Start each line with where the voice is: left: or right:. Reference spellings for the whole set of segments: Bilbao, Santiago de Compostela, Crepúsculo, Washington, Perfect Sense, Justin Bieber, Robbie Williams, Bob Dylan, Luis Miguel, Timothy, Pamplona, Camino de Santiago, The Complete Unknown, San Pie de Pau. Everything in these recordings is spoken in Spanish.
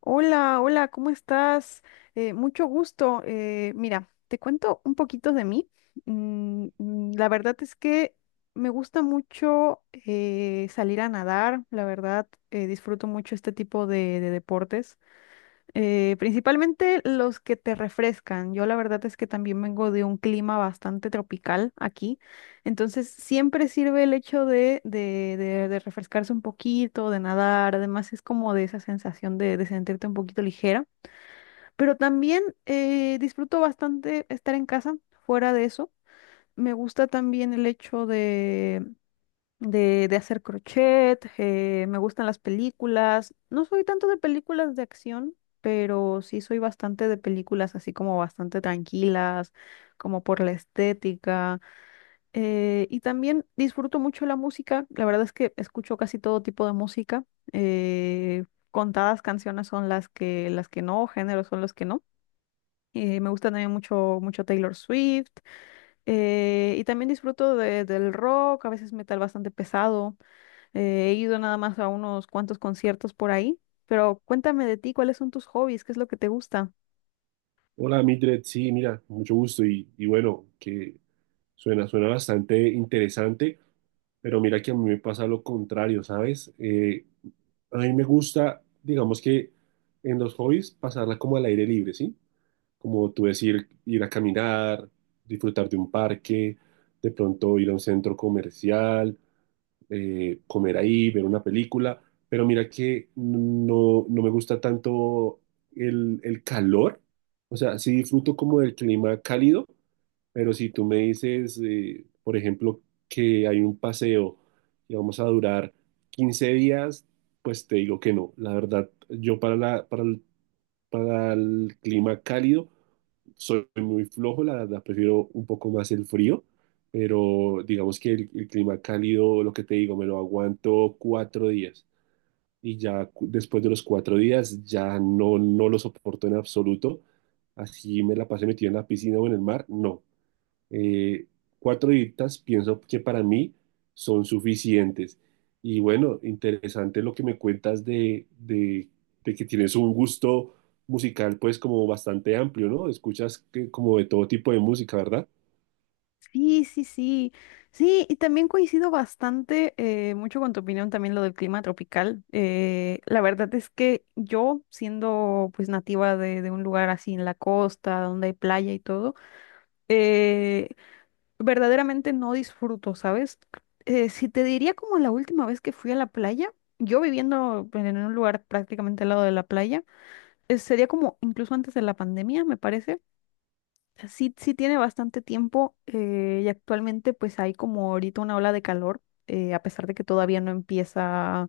left: Hola, hola, ¿cómo estás? Mucho gusto. Mira, te cuento un poquito de mí. La verdad es que me gusta mucho salir a nadar, la verdad, disfruto mucho este tipo de deportes. Principalmente los que te refrescan. Yo la verdad es que también vengo de un clima bastante tropical aquí, entonces siempre sirve el hecho de refrescarse un poquito, de nadar, además es como de esa sensación de sentirte un poquito ligera, pero también disfruto bastante estar en casa, fuera de eso. Me gusta también el hecho de hacer crochet, me gustan las películas. No soy tanto de películas de acción, pero sí soy bastante de películas así como bastante tranquilas, como por la estética. Y también disfruto mucho la música. La verdad es que escucho casi todo tipo de música. eh, Contadas canciones son las que no, géneros son los que no. Me gusta también mucho, mucho Taylor Swift. Y también disfruto del rock, a veces metal bastante pesado. He ido nada más a unos cuantos conciertos por ahí, pero cuéntame de ti, ¿cuáles son tus hobbies? ¿Qué es lo que te gusta?
right: Hola, Mildred. Sí, mira, mucho gusto. Y bueno, que suena bastante interesante, pero mira que a mí me pasa lo contrario, ¿sabes? A mí me gusta, digamos que en los hobbies, pasarla como al aire libre, ¿sí? Como tú decir, ir a caminar, disfrutar de un parque, de pronto ir a un centro comercial, comer ahí, ver una película, pero mira que no, no me gusta tanto el calor. O sea, sí disfruto como del clima cálido, pero si tú me dices, por ejemplo, que hay un paseo y vamos a durar 15 días, pues te digo que no. La verdad, yo para el clima cálido soy muy flojo, la verdad, prefiero un poco más el frío, pero digamos que el clima cálido, lo que te digo, me lo aguanto 4 días, y ya después de los 4 días ya no, no lo soporto en absoluto. Así me la pasé metido en la piscina o en el mar, no. Eh, 4 horitas pienso que para mí son suficientes. Y bueno, interesante lo que me cuentas de, de que tienes un gusto musical pues como bastante amplio, ¿no? Escuchas, que, como, de todo tipo de música, ¿verdad?
left: Sí, sí, sí. Sí, y también coincido bastante mucho con tu opinión también lo del clima tropical. La verdad es que yo, siendo pues nativa de un lugar así en la costa, donde hay playa y todo, eh, verdaderamente no disfruto, ¿sabes? Si te diría como la última vez que fui a la playa, yo viviendo pues, en un lugar prácticamente al lado de la playa, sería como incluso antes de la pandemia, me parece. O sea, sí, sí tiene bastante tiempo y actualmente pues hay como ahorita una ola de calor, a pesar de que todavía no empieza,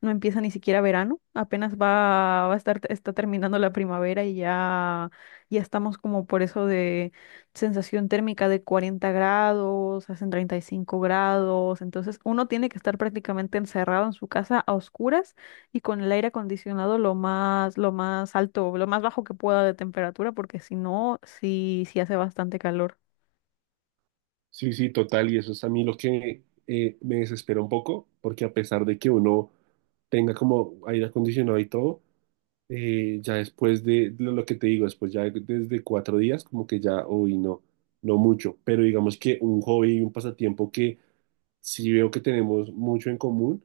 left: no empieza ni siquiera verano, apenas va, va a estar, está terminando la primavera y ya, ya estamos como por eso de sensación térmica de 40 grados, hacen 35 grados, entonces uno tiene que estar prácticamente encerrado en su casa a oscuras y con el aire acondicionado lo más alto, lo más bajo que pueda de temperatura, porque si no, sí, sí hace bastante calor.
right: Sí, sí, total. Y eso es a mí lo que, me desespera un poco, porque a pesar de que uno tenga como aire acondicionado y todo, ya después de lo que te digo, después ya desde 4 días, como que ya, uy, no, no mucho. Pero digamos que un hobby y un pasatiempo que sí veo que tenemos mucho en común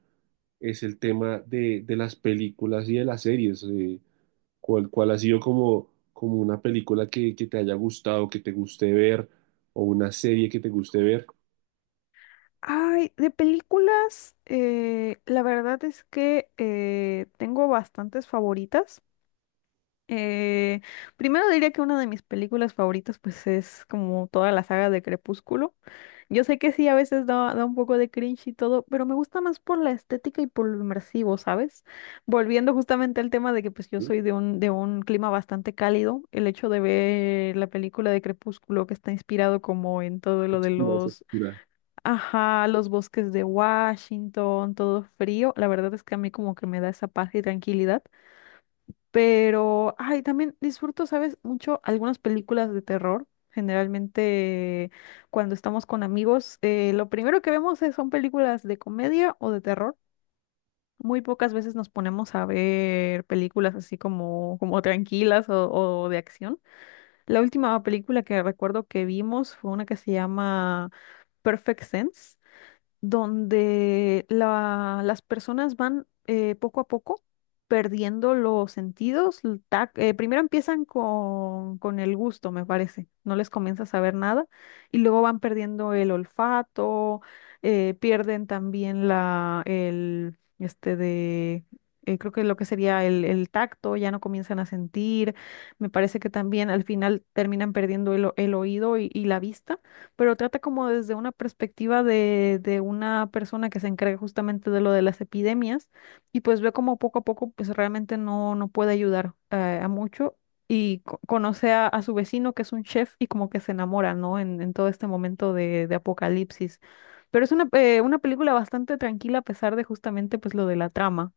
right: es el tema de las películas y de las series. Cuál ha sido, como una película que te haya gustado, que te guste ver, o una serie que te guste ver?
left: Ay, de películas, la verdad es que tengo bastantes favoritas. Eh, Primero diría que una de mis películas favoritas pues es como toda la saga de Crepúsculo. Yo sé que sí, a veces da, da un poco de cringe y todo, pero me gusta más por la estética y por lo inmersivo, ¿sabes? Volviendo justamente al tema de que pues yo soy de un clima bastante cálido, el hecho de ver la película de Crepúsculo que está inspirado como en todo lo de
right: Oscura, es
left: los,
right: oscura.
left: ajá, los bosques de Washington, todo frío, la verdad es que a mí como que me da esa paz y tranquilidad. Pero, ay, también disfruto, ¿sabes? Mucho algunas películas de terror. Generalmente, cuando estamos con amigos, lo primero que vemos son películas de comedia o de terror. Muy pocas veces nos ponemos a ver películas así como, como tranquilas o de acción. La última película que recuerdo que vimos fue una que se llama Perfect Sense donde las personas van poco a poco perdiendo los sentidos. Primero empiezan con el gusto, me parece, no les comienza a saber nada, y luego van perdiendo el olfato, pierden también la, el, este de... creo que lo que sería el tacto, ya no comienzan a sentir. Me parece que también al final terminan perdiendo el oído y la vista, pero trata como desde una perspectiva de una persona que se encarga justamente de lo de las epidemias y pues ve como poco a poco pues realmente no, no puede ayudar a mucho y conoce a su vecino que es un chef y como que se enamora, ¿no? En todo este momento de apocalipsis. Pero es una película bastante tranquila a pesar de justamente pues lo de la trama.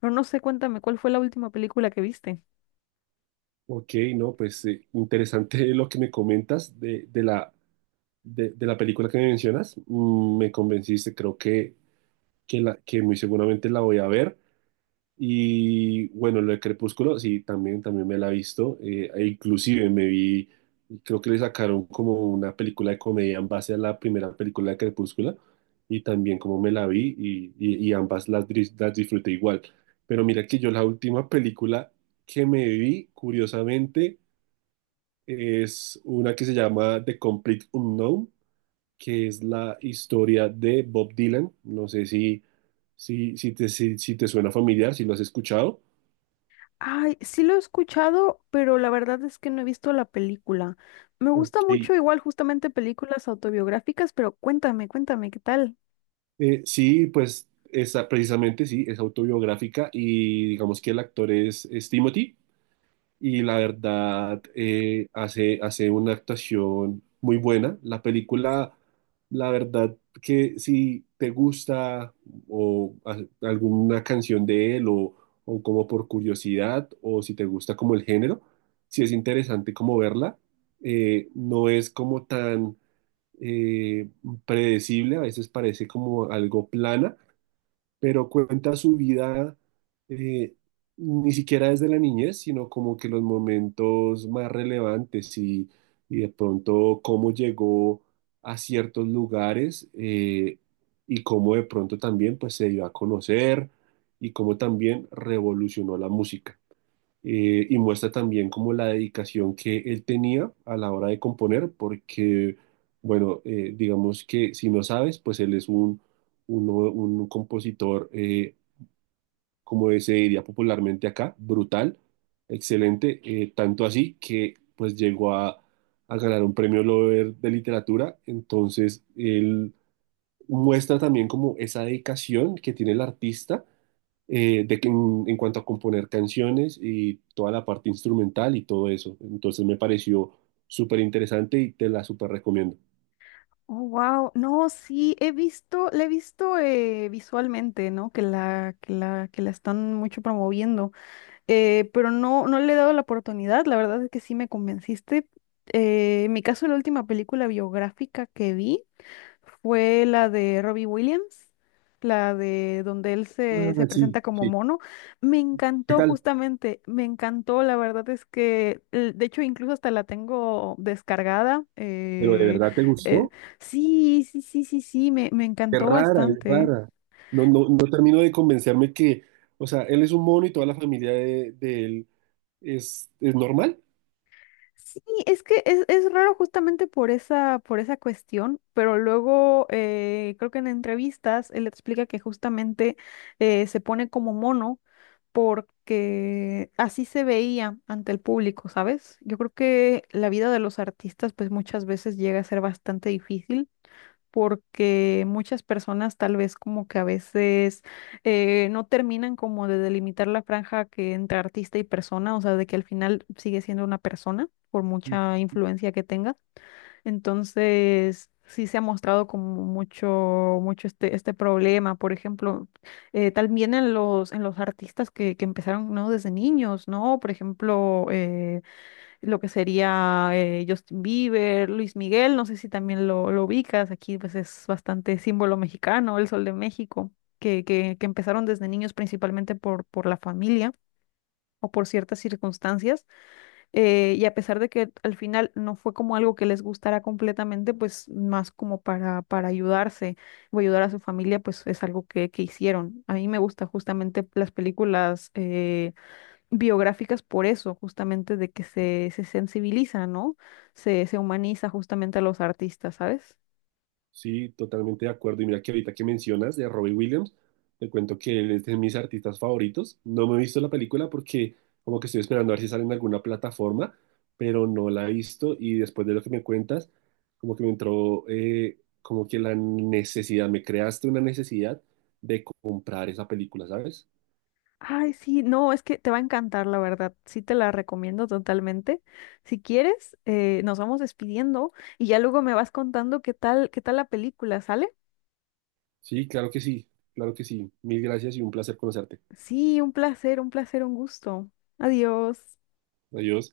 left: Pero no sé, cuéntame, ¿cuál fue la última película que viste?
right: Ok. No, pues, interesante lo que me comentas de, de la película que me mencionas. Me convenciste, creo que muy seguramente la voy a ver. Y bueno, lo de Crepúsculo, sí, también me la he visto. E inclusive me vi, creo que le sacaron como una película de comedia en base a la primera película de Crepúsculo. Y también como me la vi, y ambas las disfruté igual. Pero mira que yo la última película que me vi, curiosamente, es una que se llama The Complete Unknown, que es la historia de Bob Dylan. No sé si te suena familiar, si lo has escuchado.
left: Ay, sí lo he escuchado, pero la verdad es que no he visto la película. Me gusta
right: Ok.
left: mucho igual justamente películas autobiográficas, pero cuéntame, cuéntame, ¿qué tal?
right: Sí, pues esa, precisamente sí, es autobiográfica, y digamos que el actor es Timothy. Y la verdad, hace una actuación muy buena. La película, la verdad, que si te gusta, o alguna canción de él, o como por curiosidad, o si te gusta como el género, si es interesante como verla. No es como tan eh, predecible, a veces parece como algo plana, pero cuenta su vida, eh, ni siquiera desde la niñez, sino como que los momentos más relevantes, y de pronto cómo llegó a ciertos lugares, y cómo de pronto también pues se dio a conocer, y cómo también revolucionó la música. Y muestra también como la dedicación que él tenía a la hora de componer, porque, bueno, digamos que si no sabes, pues él es un, un compositor, como se diría popularmente acá, brutal, excelente. Tanto así que pues llegó a ganar un premio Nobel de literatura. Entonces él muestra también como esa dedicación que tiene el artista, de que en cuanto a componer canciones y toda la parte instrumental y todo eso. Entonces me pareció súper interesante y te la súper recomiendo.
left: Oh, wow. No, sí, he visto, la he visto visualmente, ¿no? Que la, que la, que la están mucho promoviendo. Pero no, no le he dado la oportunidad. La verdad es que sí me convenciste. En mi caso, la última película biográfica que vi fue la de Robbie Williams, la de donde él se, se
right: Ah,
left: presenta
right: sí,
left: como
right: sí.
left: mono. Me
right: ¿Qué
left: encantó
right: tal?
left: justamente, me encantó, la verdad es que, de hecho, incluso hasta la tengo descargada.
right: ¿Pero de verdad te
left: Eh,
right: gustó?
left: sí, sí, sí, sí, sí, me
right: Qué
left: encantó
right: rara, es
left: bastante. ¿Eh?
right: rara. No, no, no termino de convencerme que, o sea, él es un mono y toda la familia de él es normal.
left: Sí, es que es raro justamente por esa cuestión, pero luego creo que en entrevistas él explica que justamente se pone como mono porque así se veía ante el público, ¿sabes? Yo creo que la vida de los artistas pues muchas veces llega a ser bastante difícil porque muchas personas tal vez como que a veces no terminan como de delimitar la franja que entre artista y persona, o sea, de que al final sigue siendo una persona por mucha influencia que tenga. Entonces, sí se ha mostrado como mucho, mucho este, este problema, por ejemplo, también en los artistas que empezaron, ¿no? Desde niños, ¿no? Por ejemplo, lo que sería Justin Bieber, Luis Miguel, no sé si también lo ubicas, aquí pues es bastante símbolo mexicano, el Sol de México, que empezaron desde niños principalmente por la familia o por ciertas circunstancias, y a pesar de que al final no fue como algo que les gustara completamente, pues más como para ayudarse o ayudar a su familia, pues es algo que hicieron. A mí me gusta justamente las películas biográficas por eso, justamente de que se sensibiliza, ¿no? Se humaniza justamente a los artistas, ¿sabes?
right: Sí, totalmente de acuerdo. Y mira que ahorita que mencionas de Robbie Williams, te cuento que él es de mis artistas favoritos. No me he visto la película porque como que estoy esperando a ver si sale en alguna plataforma, pero no la he visto. Y después de lo que me cuentas, como que me entró, como que la necesidad, me creaste una necesidad de comprar esa película, ¿sabes?
left: Ay, sí, no, es que te va a encantar, la verdad. Sí, te la recomiendo totalmente. Si quieres, nos vamos despidiendo y ya luego me vas contando qué tal la película, ¿sale?
right: Sí, claro que sí, claro que sí. Mil gracias y un placer conocerte.
left: Sí, un placer, un placer, un gusto. Adiós.
right: Adiós.